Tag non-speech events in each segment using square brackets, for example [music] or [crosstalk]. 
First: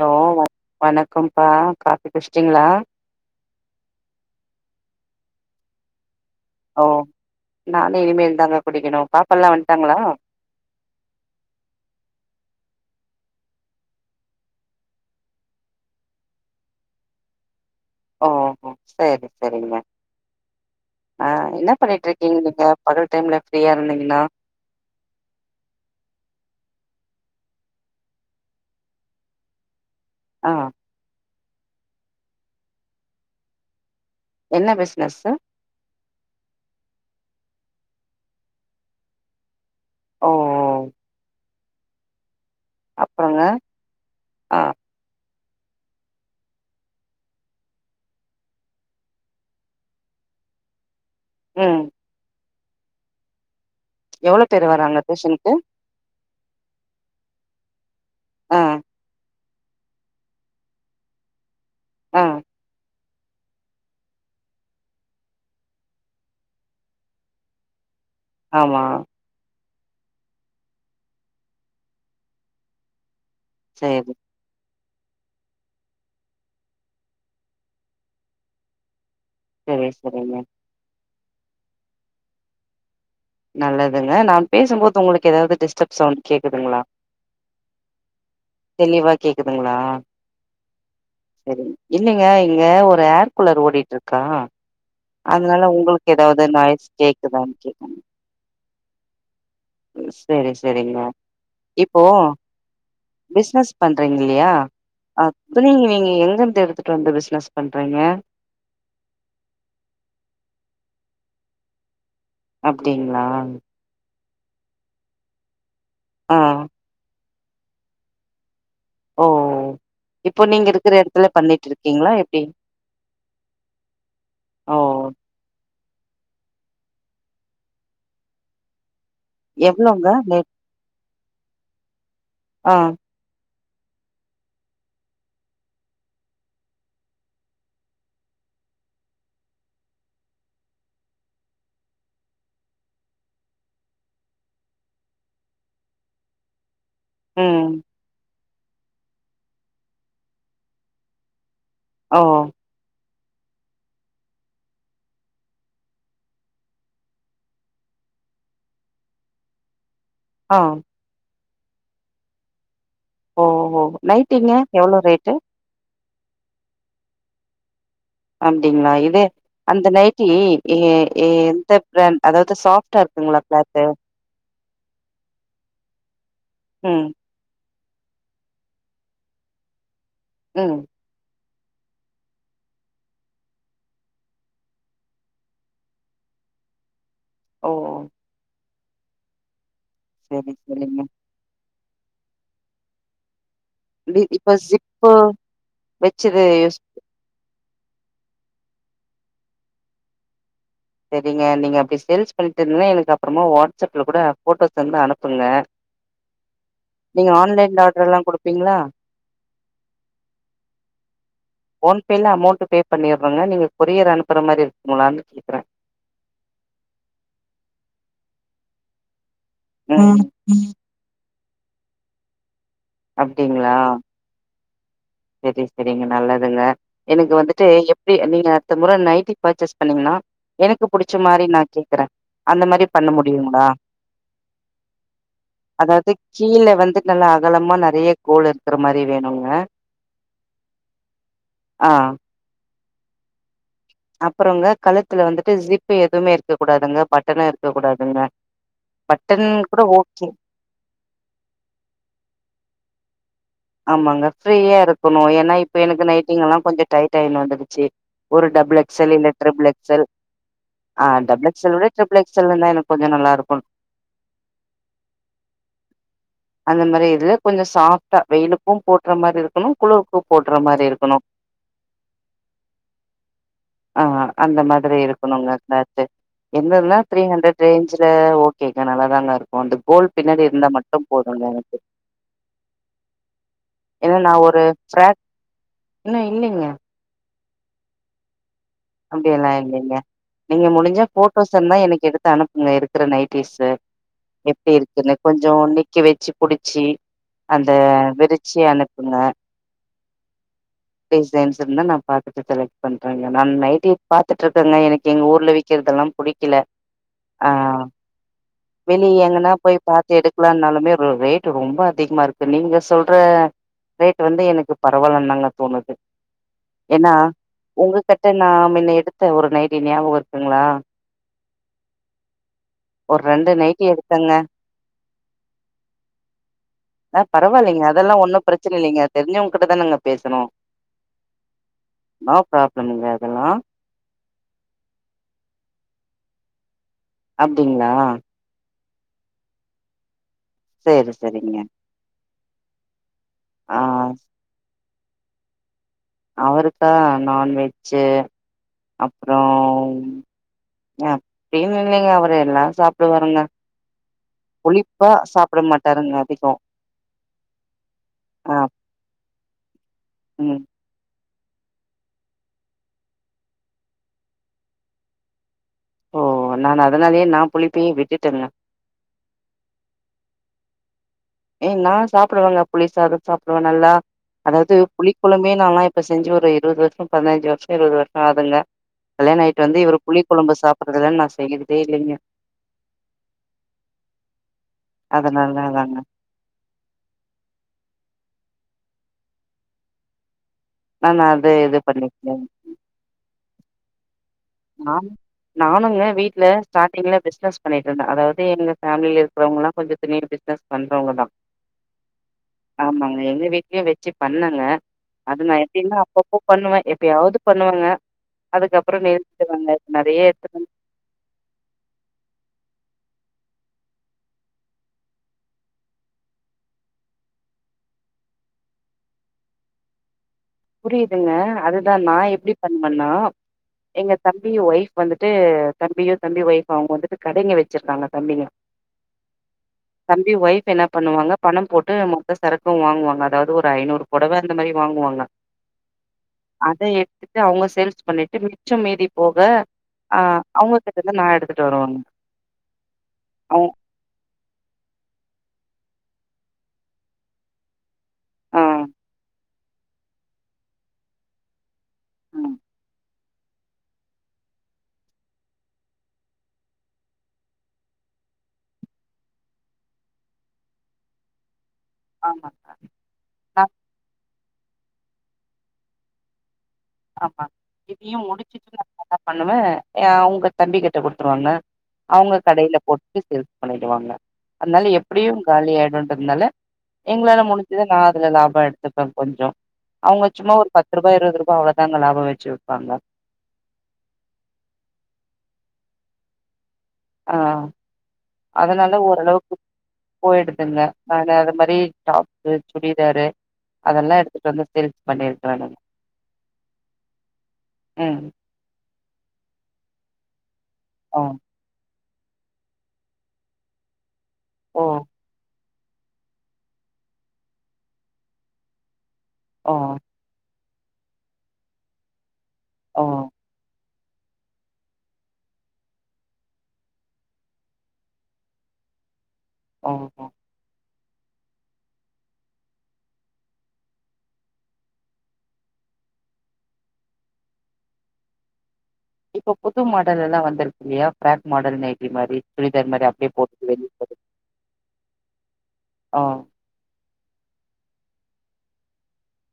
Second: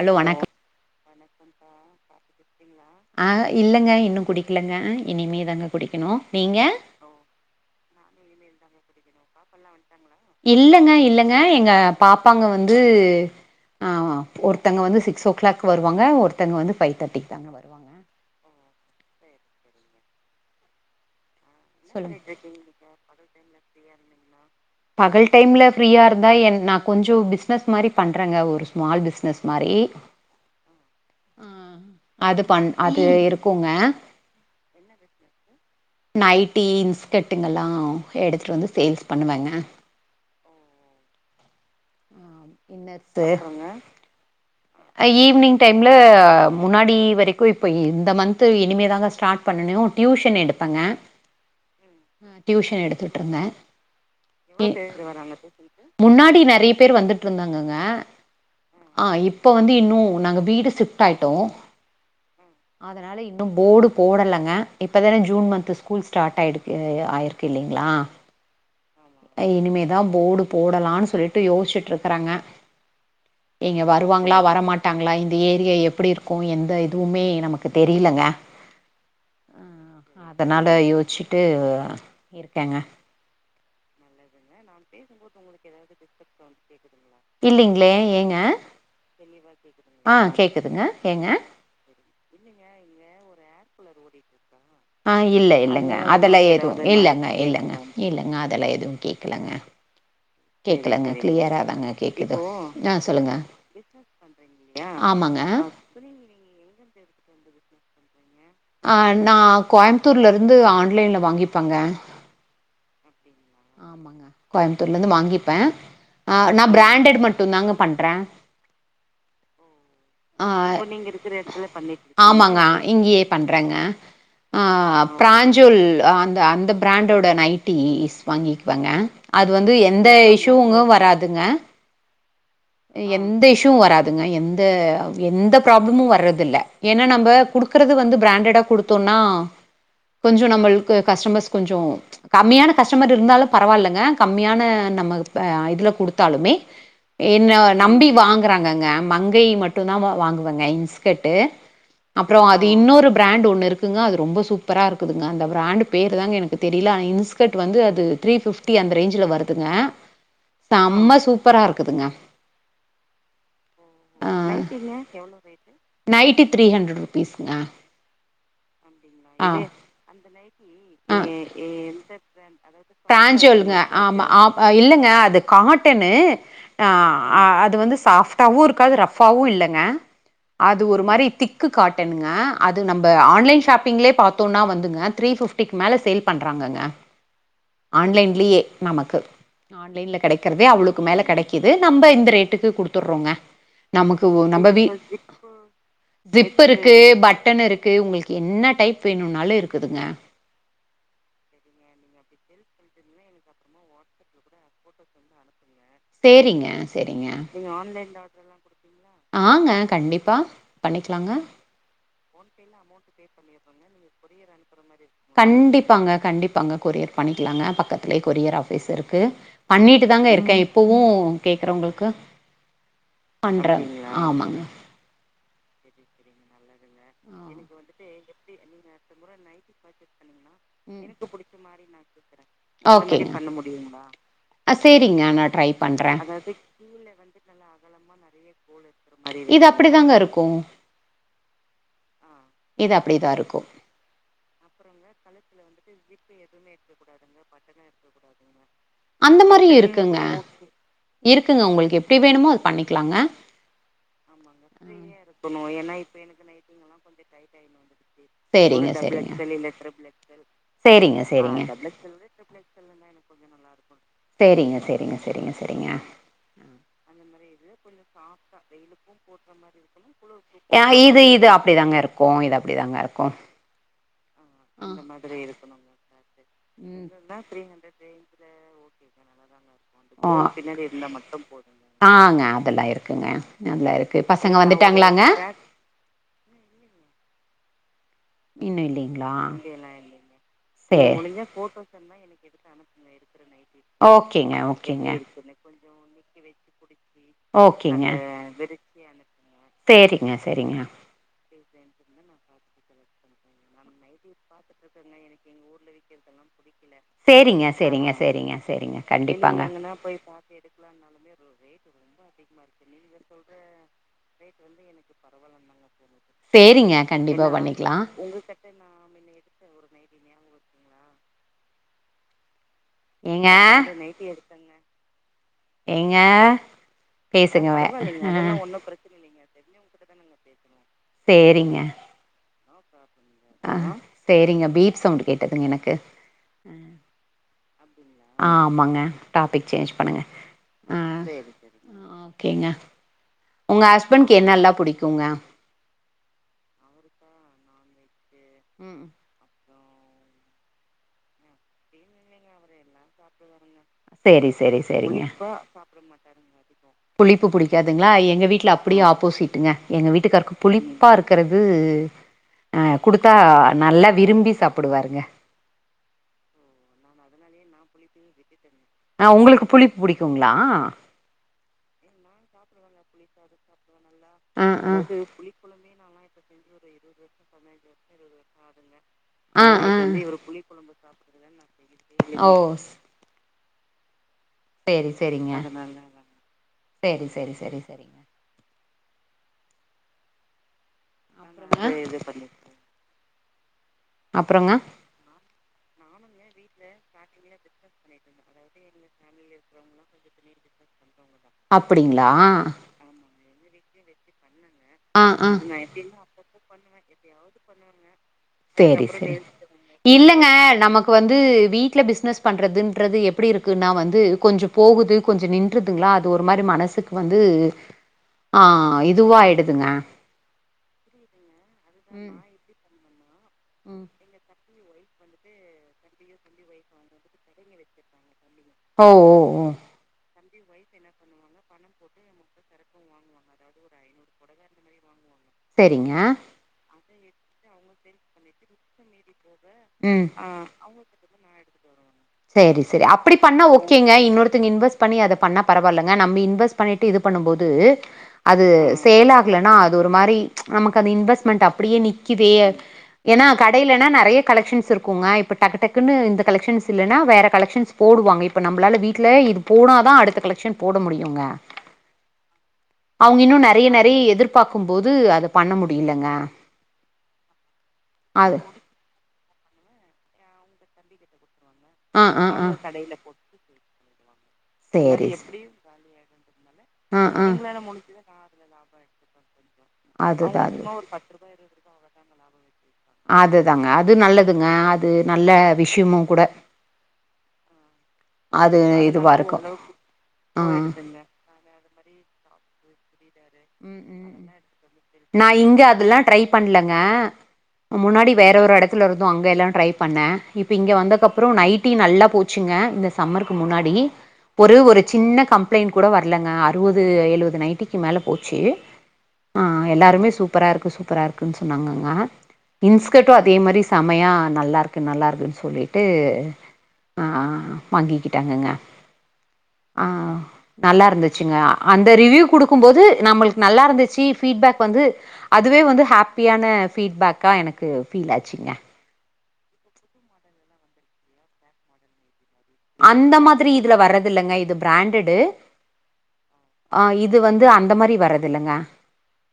Hello வ வணக்கம்ப்பா coffee குடிச்சிட்டீங்களா இனிமேதாங்க குடிக்கணு நீங்க ஓ நானு இனிமேல் தாங்க குடிக்கணு பாப்பல்லா வந்ட்டாங்களா இல்லங்க இல்லங்க எங்க பாப்பாங்க வந்து ஆஹ் ஒருத்தங்க வந்து சிக்ஸ்சோ கிளாக் வருவாங்க ஒருதங்க வந்து பைவ் தேர்டி தாங்க வருவாங் ஓ சேரி செ‌ரிங்க ஆ என்ன பண்ணிட்டு சொல்லுங்க இருக்கீங்க நீங்க பகல் டைம்ல ஃப்ரீயா இருந்தீங்னா பகல் டைம்ல ஃப்ரீயா இருந்தா என் நா கொஞ்சோ பிஸ்னஸ் மாரி பண்றேங்க ஒரு ஸ்மால் பிஸ்னஸ் மாரி ஆஹ் ஆஹ அது பண் அது இருக்குங்க என்ன [inaudible] நைட்டி இன்ஸ்கட்டுங்கெல்லா எடுத்துட்டு வந்து சேல்ஸ் பண்ணுவேங்க ஓ ஓ ஆம் அப்றங்க ஆ ஐ ஈவினிங் டைம்ல முன்னாடி வரைக்கு இப்ப இந்த மந்த் இனிமேதாங்க ஸ்டார்ட் பண்ணனு டியூஷன் எடுப்பங்க உம் அ டியூஷன் எடுத்துட்ற்ருந்தே பேர் வராங்க டியூஷனுக்கு முன்னாடி நெறைய பேர் வந்துட்ற்ருந்தாங்கங்க ங்க ஆஹ் இப்ப வந்து இன்னு நாங்க வீடு சிப்ட் ஆயிட்டோ ஆஹ் அதனால இன்னு போர்டு போடலங்க இப்பதானே ஜூன் மந்த் ஸ்கூல் ஸ்டார்ட் ஆயிடுக்கு ஆயிருக்கு இல்லைங்களா ஆமா தா போர்டு போடலனு சொல்லிட்டு யோச்சிட்டுருக்கறங்க நீங்க வரு சரி வருவாங்களா வரமாட் ட்டாங்களா இந்த ஏரியா எப்டி இருக்கோ எந்த இதுவுமே நமக்கு தெரிலங்க சரி சரிங்க அதனால யோச்சி ட்டு இருக்கேங்க நல்லதுங்க நான் பேசும்போது உங்களுக் ஏதாவது டிஸ்டப் சவுண்ட் கேக்குதுங்ளா இல்லிங்ளே ஏங்க கேக்குதுங்களா ஆஹ் கேக்குதுங்க ஏங்க இல்லிங்க இங்க ஒரு ஏர் கூலர் ஓடிட்ற்ருக்கா ஆஹ் இல்ல இல்லங்க அதெல்லா ஏது நாய்ஸ் இல்லங்க இல்லங்க இல்லங் அதலாம் எதுவும் கேக் சேரி சேரிங்க கிளியரா தாங்க இப்போ கேக்குது ஆ சொல்லுங்க பிசினஸ் பண்றீங்க இல்லிய ஆமாங்க துணிங்க நீங்க எங்கந்து எடுத்துட்டு வந்து பிசினஸ் பண் றீங்க அஹ் நான் கோயம்புத்தூர்ல இருந்து ஆன்லைன்ல வாங்கிப்பங்க அப்டிங்களா கோயம்புத்தூர்ல இருந்து வாங்கிப்பேன் ஆ ஆஹ் நான் பிராண்டெட் மட் மட்டுந்தாங்க பண்றன் ஓ இப்போ ஹ் இப்ப நீங்க எடத்துல இருக்கிற பண்ணிட்டு இடத்திலேயே பண்ணி இருக்கீங்களா எப்டி ஆமாங்க இங்கயே பண்றங்க ஓ ஆஹ் பிராஞ்சுவல் அந்த அந்த பிராண்டோட நைட்டிஸ் வாங்கிக்குவாங்க அது வந்து எவ்ளோங்க எந்த நெட் இஷூங்கும் வராது டுங்க ஆ எந்த இஷ் ஸ்யும் வராதுங்கா எந்த எந்த ப்ராபளமும் வரதில்ல ஏனா நம்ப குடுக்கிறத வந்து பிராண்டடா குடுத்தோம்னா கொஞ்சம் நம்மளுக்கு கஸ்டமர்ஸ் கொஞ்சம் கம்மியான கஷ் கஸ்டமர் இருந்தாலும் பரவாயில்லைங்க கம்மியான நம்ம இதுல குடுத்தாலுமே என்ன ம் நம்பி வாங் வாங்குறாங்கங்க மங்கை மட்டும் தான் வாங்குவங்க இன்ஸ்கட்டு் ஓ அப்புறம் அது இன்னொரு பிராண்ட் ஒன்னு இருக்குங்க அது ரொம்ப சூப்பரா இருக்குதுங்க அந்த பிராண்ட் பேரு தாங்க எனக்கு தெரியல ஆ இன்ஸ்கட் டு வந்து அது த்ரீ பிப்டி அந்த ரேஞ்ச்ல வருதுங்க ஆ செம்ம சூப் ப்பரா இருக்குதுங்க ஓஓ நைட்டிங்க எவ்ளோ ரேட்டு நைட்டி த்ரீ ஹண்ட்ரட் ருபீஸ்ங்க அப்டிங்களா இது அந்த நைட்டி எ எ எந்த பிராண்ட் அதா பிராஞ்சுவல்ங்க ஆமா ஆ இல்லங்க அது காட்டன்னு ம் ஆஹ் ஆஹ் அது வந்து சாஃப்டாவும் இருக்காது ரஃப்பாவும் இல்லங்க ம் அது ஒரு மாரி திக் க்கு காட்டன்ங்க அது நம்ப ஆன்லைன் ஷாப்பிங்ளே பாத்தோம்னா வந்துங்க த்ரீ ஃபிஃப்டிக்கு மேல சேல் பண்றாங்கங்க ஓ ஆன்லைன்லயே நமக்கு ஆன்லைன்ல சரி கிடைக்கறதே சரிங்க. அவ்ளுக்கு மேல கிடைக்கு து நம்ம இந்த ரேட்டுக்கு குடுத்துடுறோங்க இ நமக்கு இப்ப நம்ம ஜிப்பு வச்சது சிப் யூஸ் இருக்கு பட்டன் இருக்கு உங்களுக்கு என்ன டைப் எப்பணொ [unintelligible] நாளு இருக்குதுங்க சரிங்க நீங்க அப்படி சே பண்ணிட்டு இருந்தன்னா எனக்கு அப்புறமா வாட்ஸ்அப்ல கூட போட்டோஸ் வந்து அனுப்புங்க சேரிங்க சரிங்க நீங்க ஆன்லைன்ல ஆர்டர் எல்லா குடுப்பீங்களா? ஆங்க கன்டிபா பன்னிக்ளாங்க போன்பேல அமௌண்ட் பே பண்ணிடுறோங்க நீங்க கொரியர் அனுப்புற மாரி இருக்க [unintelligible] ப்பாங்க கண்டிப்பாங்க கொரியர் பண்ணிக்கலாங்க பக்கத்திலயே கொரியர் ஆபிஸ் இருக்கு பண்ணிட்டு ம் தாங்க இருக்கேன் இப்பவும் கேட்கறே உங்களுக்கு அப்டிங்களா பண்றங்க ஆமாங்க சரி சரிங்க நல்லதுங்க எனக்கு வந்துட்டு எப்படி நீங்க அடுத்த முறை நைட்டி பர்ச்சேஸ் பண்ணீங்கன்னா எனக்கு பிடிச்ச மாதிரி நான் கேக்குறேன் அந்த மாதிரி பண்ண முடியுங்களா ஆ சேரிங்க நா ட்ரை பண்றே அதாவது கீழ வந்து நல்லா அகலமா நிறைய கோள் இருக்கிற மாதிரி வேணுங்க அப்படி தாங்க இருக்கும் ஆ இது அப்படிதான் இருக்கும் அப்புறங்க கழுத்துல வந்துட்டு ஜிப் ப்பு எதுவுமே இருக்க கூடாதுங்க பட்டணும் இருக்க கூடாதுங்க அந்த பட்டன் மாதிரி கூட இருக்குங்க ஓகே இருக்குங்க உங்களுக்கு எப்படி வேணுமோ அது பண்ணிக்க இருக்கலாங்க ஆமாங்க ஃப்ரீயா இருக்கணும் ஏன்னா இப்ப எனக்கு நைட்டிங எல்லாம் கொஞ்சம் டைட் ஆயிடும் வந்து சே [inaudible] ஒரு டபள் எக்ஸெல் இல்ல ட்ரிபிள் எக்ஸெல் ஆ எக்ஸ்எல் டபள் எக்ஸெல் விட ட்ரிபிள் எக்ஸெல் எனக்கு கொஞ்சம் நல்லா இருக்கும் இருக்கு சேரிங்க சேரிங்க சேரிங்க சேரிங்க அந்த மாதிரி இதுல கொஞ்சம் சா வெயிலோ போட்டுற [unintelligible] மாரி இருக்கணும் குளுறுக்கும் போட்டுற மாரி இருக்கணும் மாரி ஹா இருக்கணு இது இது அப்படிதாங்க இருக்கும் இது அப்படி தாங்க இருக்கும் ஆஹ அந்த மாதிரி இருக்கணுங்க என்னதுன்னா த்ரீ ஹண்ட்ரட் ரேஞ்ச்ல ஓகேங்க நல்லாதாங்க இருக்கும் அந்த கோல் பின்னாடி இருந்தா மட்டும் போதுங்க எனக்கு ஆங்க அதெல்லா இருக்குங்க நல்லா ஏன்னா இருக்கு நா பசங்க ஒரு ஃப்ராக் வந்துட்டாங்களாங்க இன்னு இல்லைங்க இன்னு இல்லைங்களா அப்படிய எல்லாம் இல்லைங்க நீங்க முடிஞ்சா போட்டோஸ் இருந்தான் எனக்கு எடுத்து அனுப்புங்க இருக்கிற நைட்டிவ்ஸ் ஓகேங்க எப்படி ஓகேங்க இருக்குன்னு கொஞ்சம் நிக்கி வச்சு புடிச்சு அந்த ஓகேங்க விரிச்சி அனுப்புங்க சேரிங்க சேரிங்க டிசைன்ஸ் இருதா நா பார்த்தட்டு செலக்ட் பண்றாங்க என்னநை பாத்துட்டு இருக்கங்க எனக்கு எங்க ஊர்ல வக்கிறதுதெல்லாம் பிடிக்கல டிக்.. சரிங்க சரிங்க சரிங்க சரிங்க வெளிய எங்கன்னா கண்டிப்பாங்க [inaudible] போய் பாத்து எடுக்கலான்னாலுமே ரோ ரேட் ரொம்ப அதிகமா இருக்கு. நீங்க சொல்ற ரேட் வந்து எனக்கு பரவால்லன் தாங்க தோணுது. ம் [unintelligible] ஆ ஒரு ஏங்க ரெண்டு நைட்டி எடுத்தங்க ஏங்க ஆஹ் பரவால்லைங்க பரவாயில்லைங்க அதெல்லா ஒன்னு பிரச்சன இல்லைங்க தெரிஞ்சவங்ககிட்டதானங்க தானங்க பேசுனோ சேரிங்க பாக்கணுங்க அஹ் சேரிங்க பீப் சவுண்ட் கேட்டதுங்க எனக்கு உம் அப்டிங்களா ஆஹ் ஆமாங்க டாபிக் சேஞ்ச் பண்ணுங்க சேரி ஆஹ் சேரிங்க ஆஹ் கேங்க ஆ உங்க ஹஸ்பண்ட்க்கு என்னல்லா புடிக்கு ங்க அவருக்கா நான்வெ ஜ்ஜு ம் அப்றோ ம் அ அப்டின்னு இல்லங்க அவரு எல்லா சாப்டுவாருங்க செரி செரி புளிப்பா செரிங்க சாப்ட மாட்டாருங்க அதிகோ புளிப்பு புடிக்காதுங்களா எங்க ஆ வீட்ல அப்டியே ஆப்போசிட்டுங்க எங்க வீட்டுக்கார்க்கு ம் புளிப்பா இருக் கிறது அஹ் குடுத்தா நல்லா விரும்பி சாப்டுவாருங்க ஓ நான் அதனாலேயே நா புளி ப்பயே விட்டுட்டங்க ஆஹ் உங்களுக்கு புளிப்பு புடிக்குங்களா ம் நானு சாப்டுவங்க புளி சாதோ சாப்டுவே நல்லா அதாவது புளிக்கொழம்பே நால்லா இப்ப செஞ்சு ஒரு இருவது வருஷோ பதினஞ்சு வருஷோ இருவது வருஷோ ஆகுதுங்க கல்யாண ஆயிட்டு வந்து இவர் புளிக் கொழம்பு சாப்டுறது இல்லன்னு நா செய்யறதே இல்லைங்க ஓ செரி செரிங்க அதனால தாங்க செரி செரி செரி செரிங்க நா அது இது பண்ணிக்கிறே அப்புறங்க நானு நானுங்க வீ ட்ல ஸ்டார்டிங்ல பிஸ்னஸ் பண்ணிட்டு இருந்தே அதாவது எங்க ஃபேமிலில இருக்கறவங்கல்லா கொஞ்ச பெரிய பிசினஸ் பண்றவங்கதா அப்டிங்களா [unintelligible] வச்சி பண்ணங்க ஆ அது ஆ நா எப்டின்னா அப்பப்போ பண்ணுவே எப்பயாவது பண்ணுவேங்க அதுக்கப்புற சேரி நே சேரி இல்லங்க நமக்கு வந்து வீட்ல பிசினஸ் பண்றதுன் ன்றது எப்டி இருக்குன்னா வந்து கொஞ்ச போகுது கொஞ்ச நின்றுதுங்களா அது ஒரு மாரி மனசுக்கு வந்து ஆஹ இதுவாயிடு துங்க புரியுதுங்க அதுதா நா எப்டி பண்வன்னா ம் எங்க தம்பி ஒய்ஃப் வந்துட்டு தம்பியு தம்பி ஒய்ஃப்பூ அவுங்க வந்துட்டு கடைங்க வச்சிருக்காங்க தம்பிங்க ஓ ஓ ஓ தம்பி ஒய்ஃப் என்ன பண்ணுவாங்க பணம் போட்டு மொத்த சரக்கு வாங்குவாங்க அதாவது ஒரு ஐநூறு புடவ அந்த மாரி வாங்குவாங்க செரிங்க [unintelligible] அவுங்க சேல்ஸ் பண்ணிட்டு மிச்சம் மீதீ போக ஆ ம் அவங்க கிட்டருந்து நான் எடுத்துட்டு வருவேங்க. செரி செரி அப்டி பண்ணா அவ் ஓகேங்க இன்னொருத்தங்க இன்வெஸ்ட் பண்ணி அத பண்ணா பரவால்லங்க நம்ம இன்வெஸ்ட் பண்ணிட்டு இது பண்ணும்போது ஆ அது சேலா கலனா அது ஒரு மாரி நமக்கு அந்த இன்வெஸ்ட்மெண்ட் அப்டியே நிக்குதே ம் ஏன்னா கடையிலனா நெறைய கலெக்ஷன்ஸ் இருக்குங்க இப்போ டக்கு டக்குன்னு இந்த கலெக்ஷன்ஸ் இல்லன்னா வேற கலெக்ஷன்ஸ் போடுவாங்க இப்போ நம்மளால வீட்ல இது போனா தா அடுத்த கலெக்ஷன் போட முடியுங்க ஆமாங்க. அவுங்க இன்னு நான் நெறைய நெறை எதிர்ப் பாக்கும்போது அத பண்ண முடியலங்க ஆமா அது [inaudible] பண்ணுவ எ உங்க தம்பி கிட்ட குடுத்துருவங்க ஆ அவுங்க ஆ ஆ கடையில போட்டு சேல்ஸ் பண்ணிடுவாங்க அதனால போட்டு எப்டியு காலி ஆயிடுன்றதுனால எங்களால முடிஞ்ச்சத நா அதுல லாப எடுத்துப்பே கொஞ்சோ அவுங்க சும்மா ஒரு அவங்க பத்ரூபா இருவது ரூபா அதுதாங்க அது நல்லதுங்க அது நல்ல விஷயமு கூட ஆஹ் அது அதனால இதுவா ஓரளவுக்கு இருக்கு ஆ போயிடுதுங்க ஆனா அது மாரி டாப்பு சுடிதாரு அதெல்லா எடுத்துட்டு வந்து சேல்ஸ் நா பண்ணிருக்கறானுங்க இங்க அதெல்லா ட்ரை பண்ணலங்க ம் முன்னாடி வேற ஒரு எடத் த்துல இருந்தோ அங்க எல்லா ட்ரை பண்ணே இப்ப இங்க ஓ வந்தக்க அப்புற நைட் டி நல்லா போச்சுங்க இந்த சம்மருக்கு முன்னாடி ஒரு ஓ ஒரு சின்ன கம் பிளைன் கூட வரலங்க அறுவது எலுவது நைட்டிக்கு மேல போது ச்சு ஓ ஆஹ் எல்லாருமே சூப் பரா இருக்கு சூப்பரா இருக்குன்னு சொன்னாங்கங்கா ஓ இன்ஸ்கர்ட்டு அதே மாரி செமையா நல்லாருக்கு நல்லாருக்குன்னு சொல்லிட்டு ஆ வாங்கிக்கிட்டாங்கங்க ஆ ஓஹோ நல்லா இருந்துச்சுங்க அந்த ரிவ்யூ குடுக்கும் போது நம்மளுக்கு நல்லா இருந்துச்சு ஃபீட்பேக் வந்து அதுவே வந்து ஹாப்பியான ஃபீட்பேக்கா எனக்கு ஃபீல் ஆச்சுங்க இப்ப புது மாடல் எல்லா வந்திருக்கு இல்லையா ஃபிராக் மாடல் நைட்டி மாரி சுடிதார் மாரி அப்டியே அந்த மாதிரி போட்டுட்டு வெளிய இதுல போறது வரது இல்லைங்க இது பிராண்டடு ஓ ஆ இது வந்து அந்த மாரி வர்ற து இல்லங்கா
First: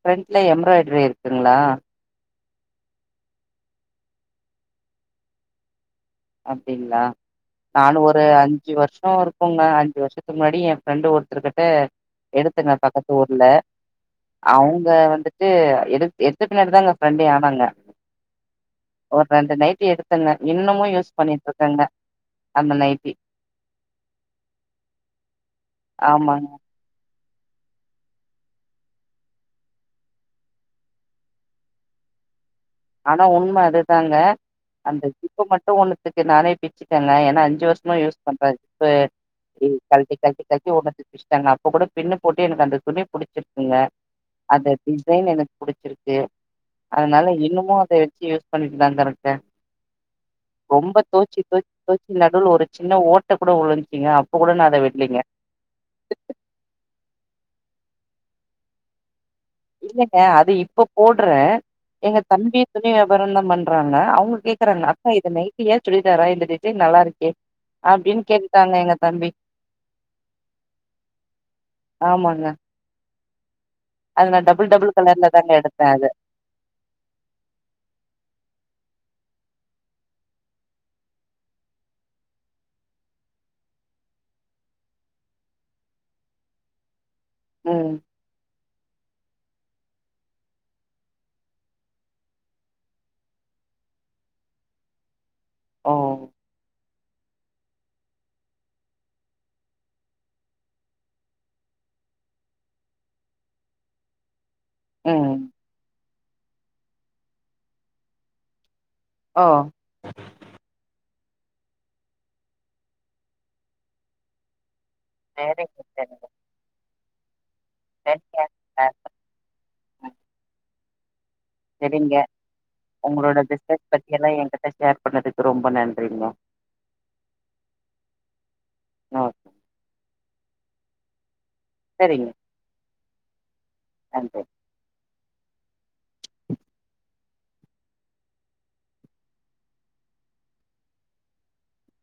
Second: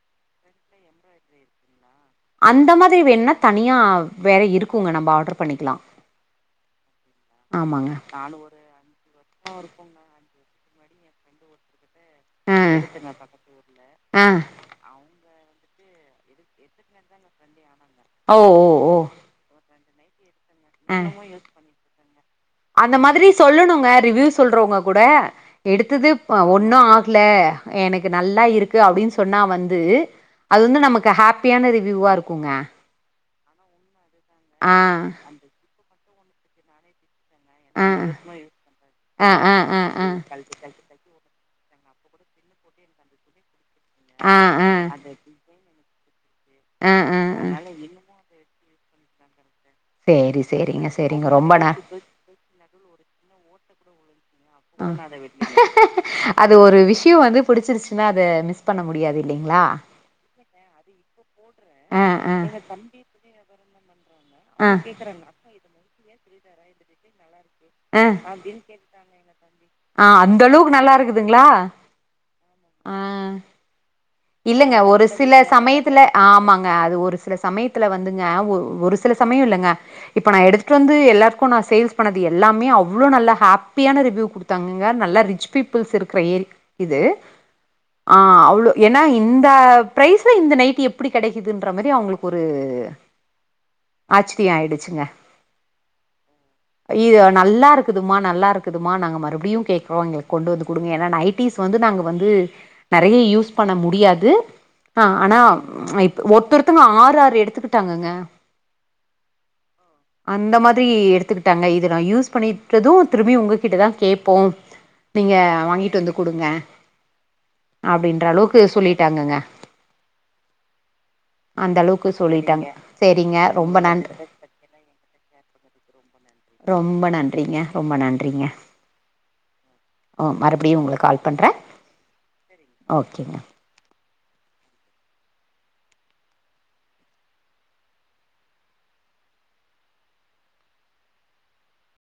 ஃப்ரன்ட்ல எம்ப்ராய்டரி இருக்குங்களா அந்த மாதிரி வேணுனா தனியா வேற இருக்குங்க நம்ப ஆர்டர் பண்ணிக்கலா அப்டிங்களா ஆமாங்க நானு ஒரு அஞ்சு வருஷோ இருக்குங்க அஞ்சு வருஷத்துக்கு முன்னாடி என் ஃபிரெண்டு ஒருத்தர்கிட்ட ஆ எடுத்தங்க பக்கத்து ஊர்ல ஆ அவங்க வந்துட்டு எடு எடுத்ததுனாலதாங்க ஃப்ரெண்டே ஆனாங்க ஓ ஓ ஓ டி எடுத்தங்க இன்னமு யூஸ் பண்ணிட்டு இருக்கங்க அந்த மாதிரி சொல்லணுங்க ரிவ்யூ சொல்றவங்க கூட எடுத்தது ஆ ஆமாங்க ஒன்னு ஆ கல எனக்கு நல்லா இருக்கு அப்டின்னு சொன்னா வந்து அது வந்து நமக்கு ஹாப்பியான ரிவியூவா இருக்குங்க ஆனா உண்மை அது தாங்க ஆ அந்த ஷிப்பு மட்டு ஒண்ணு பிஞ்சிருச்சு நானே பிச்சுட்டேங்க ஏன் னா அஞ்சு ஆ வருஷமா யூஸ் பண்ற இப்ப ஆ ஆ இது ஆ ஆ ஆ கழட்டி கழட்டி கழட்டி ஒன்னுத்துல பிச்சுட்டங்க இப்ப கூட பின்னு போட்டு எனக்கு அந்த துணி புடிச்சிருக் குங்க ஆ அந்த டிசைன் எனக்கு புடிச் சிருக்கு ஆஹ் ஆஹ் ஆஹ் மு அத வச்சு யூஸ் பண்ணிட்டுதாங்க இருக்கே சேரி சேரிங்க ரொம்ப சேரிங்க தொவச்சு ரொம்ப ந தொவச் தொவச்சு நடுவுல ஒரு சின்ன ஓட் ட கூட வுழுந்திருச்சுங்க அப் [inaudible] அது ஒரு விஷயம் வந்து பிடிச்சிருச்சுன்னா அதை மிஸ் பண்ண முடியாது இல்லைங்களா இல்லங்க அது இப்ப போடுறேன் ஆ எங்க ஆ தம்பி துணி வியாபாரம் தான் பண் [inaudible] ஆ கேடக்குறாங்க அப்பா இது நைட்டியா சுடிதாரா இது இது நல்லா இருக்கே அப்டின்னு ஹ்ஹ கேட்டுட்டாங்க எங்க தம்பி அந்த அளவுக்கு நல்லா இருக்குதுங்களா ஆமாங்க ஆஹ் அது நா டபுள் இல்லங்க டபுள் ஒரு கலர்ல சில தாங்க எடுத்தே சமயத்துல அது ஆமாங்க அது ஒரு சில சமயத்துல வந்துங்க ஒரு சில சமயம் இல்லைங்க இப்ப நான் எடுத்துட்டு வந்து எல்லாருக்கும் நான் சேல்ஸ் பண்ணது எல்லாமே அவ்ளோ நல்ல ஹாப்பியான ரிவ் குடுத்தாங்கங்க நல்ல ரிச் பீபுள்ஸ் இருக்கர ஏரியா இது ம் ஆஹ் அவ்ளோ இந்த பிரைஸ்ல இந்த நைட் எப்படி கிடைக்குதுன்ற மாதிரி அவங்களுக்கு ஒரு ஆச்சரிய ஆயிடுச்சுங்க ஓ [inaudible] இது நல்லா இருக்குதுமா நல்லா இருக்குதுமா நாங்க மறுபடியும் கே்கறோம் எங்களுக்கு கொண்டு வந்து கொடுங்க ஏன்னா நைடீஸ் வந்து நாங்க வந்து நிறைய யூஸ் பண்ண முடியாது ஆஹ் ம் ஆனா ஒருத்தருத்தங்க ஆறு ஆறு எடுத்துக்கிட்டாங்கங்க ஓ அந்த மாதிரி எடுத்து க்கிட்டாக இது யூஸ் பண்ணிட்டதும் திரும்பி உங்ககிட்ட தான் கேட்போம் நீங்க சரிங்க வாங்கிட்டு வந்து சரிங்க கொடுங்க அப்படின்ற சரிங்க அளவுக்கு ஆ சொல்லிட்டாங்கங்க ஆ. அந்த அளவுக்கு சரிங்க சொல்லிட்டேங்க சரிங்க உங்களோட ரொம்ப பிசினஸ் நன்றி பத்தி எல்லா என்கிட்ட ஷேர் பண்ணதுக்கு ரொம்ப நன்றிங்க ரொம்ப நன்றிங்க ரொம்ப நன்றிங்க ஓ ஓ மறுபடியும் உங்களுக்கு கால் பண்ணுறேன் சரிங்க [unintelligible] ஓகேங்க அன்பே [inaudible]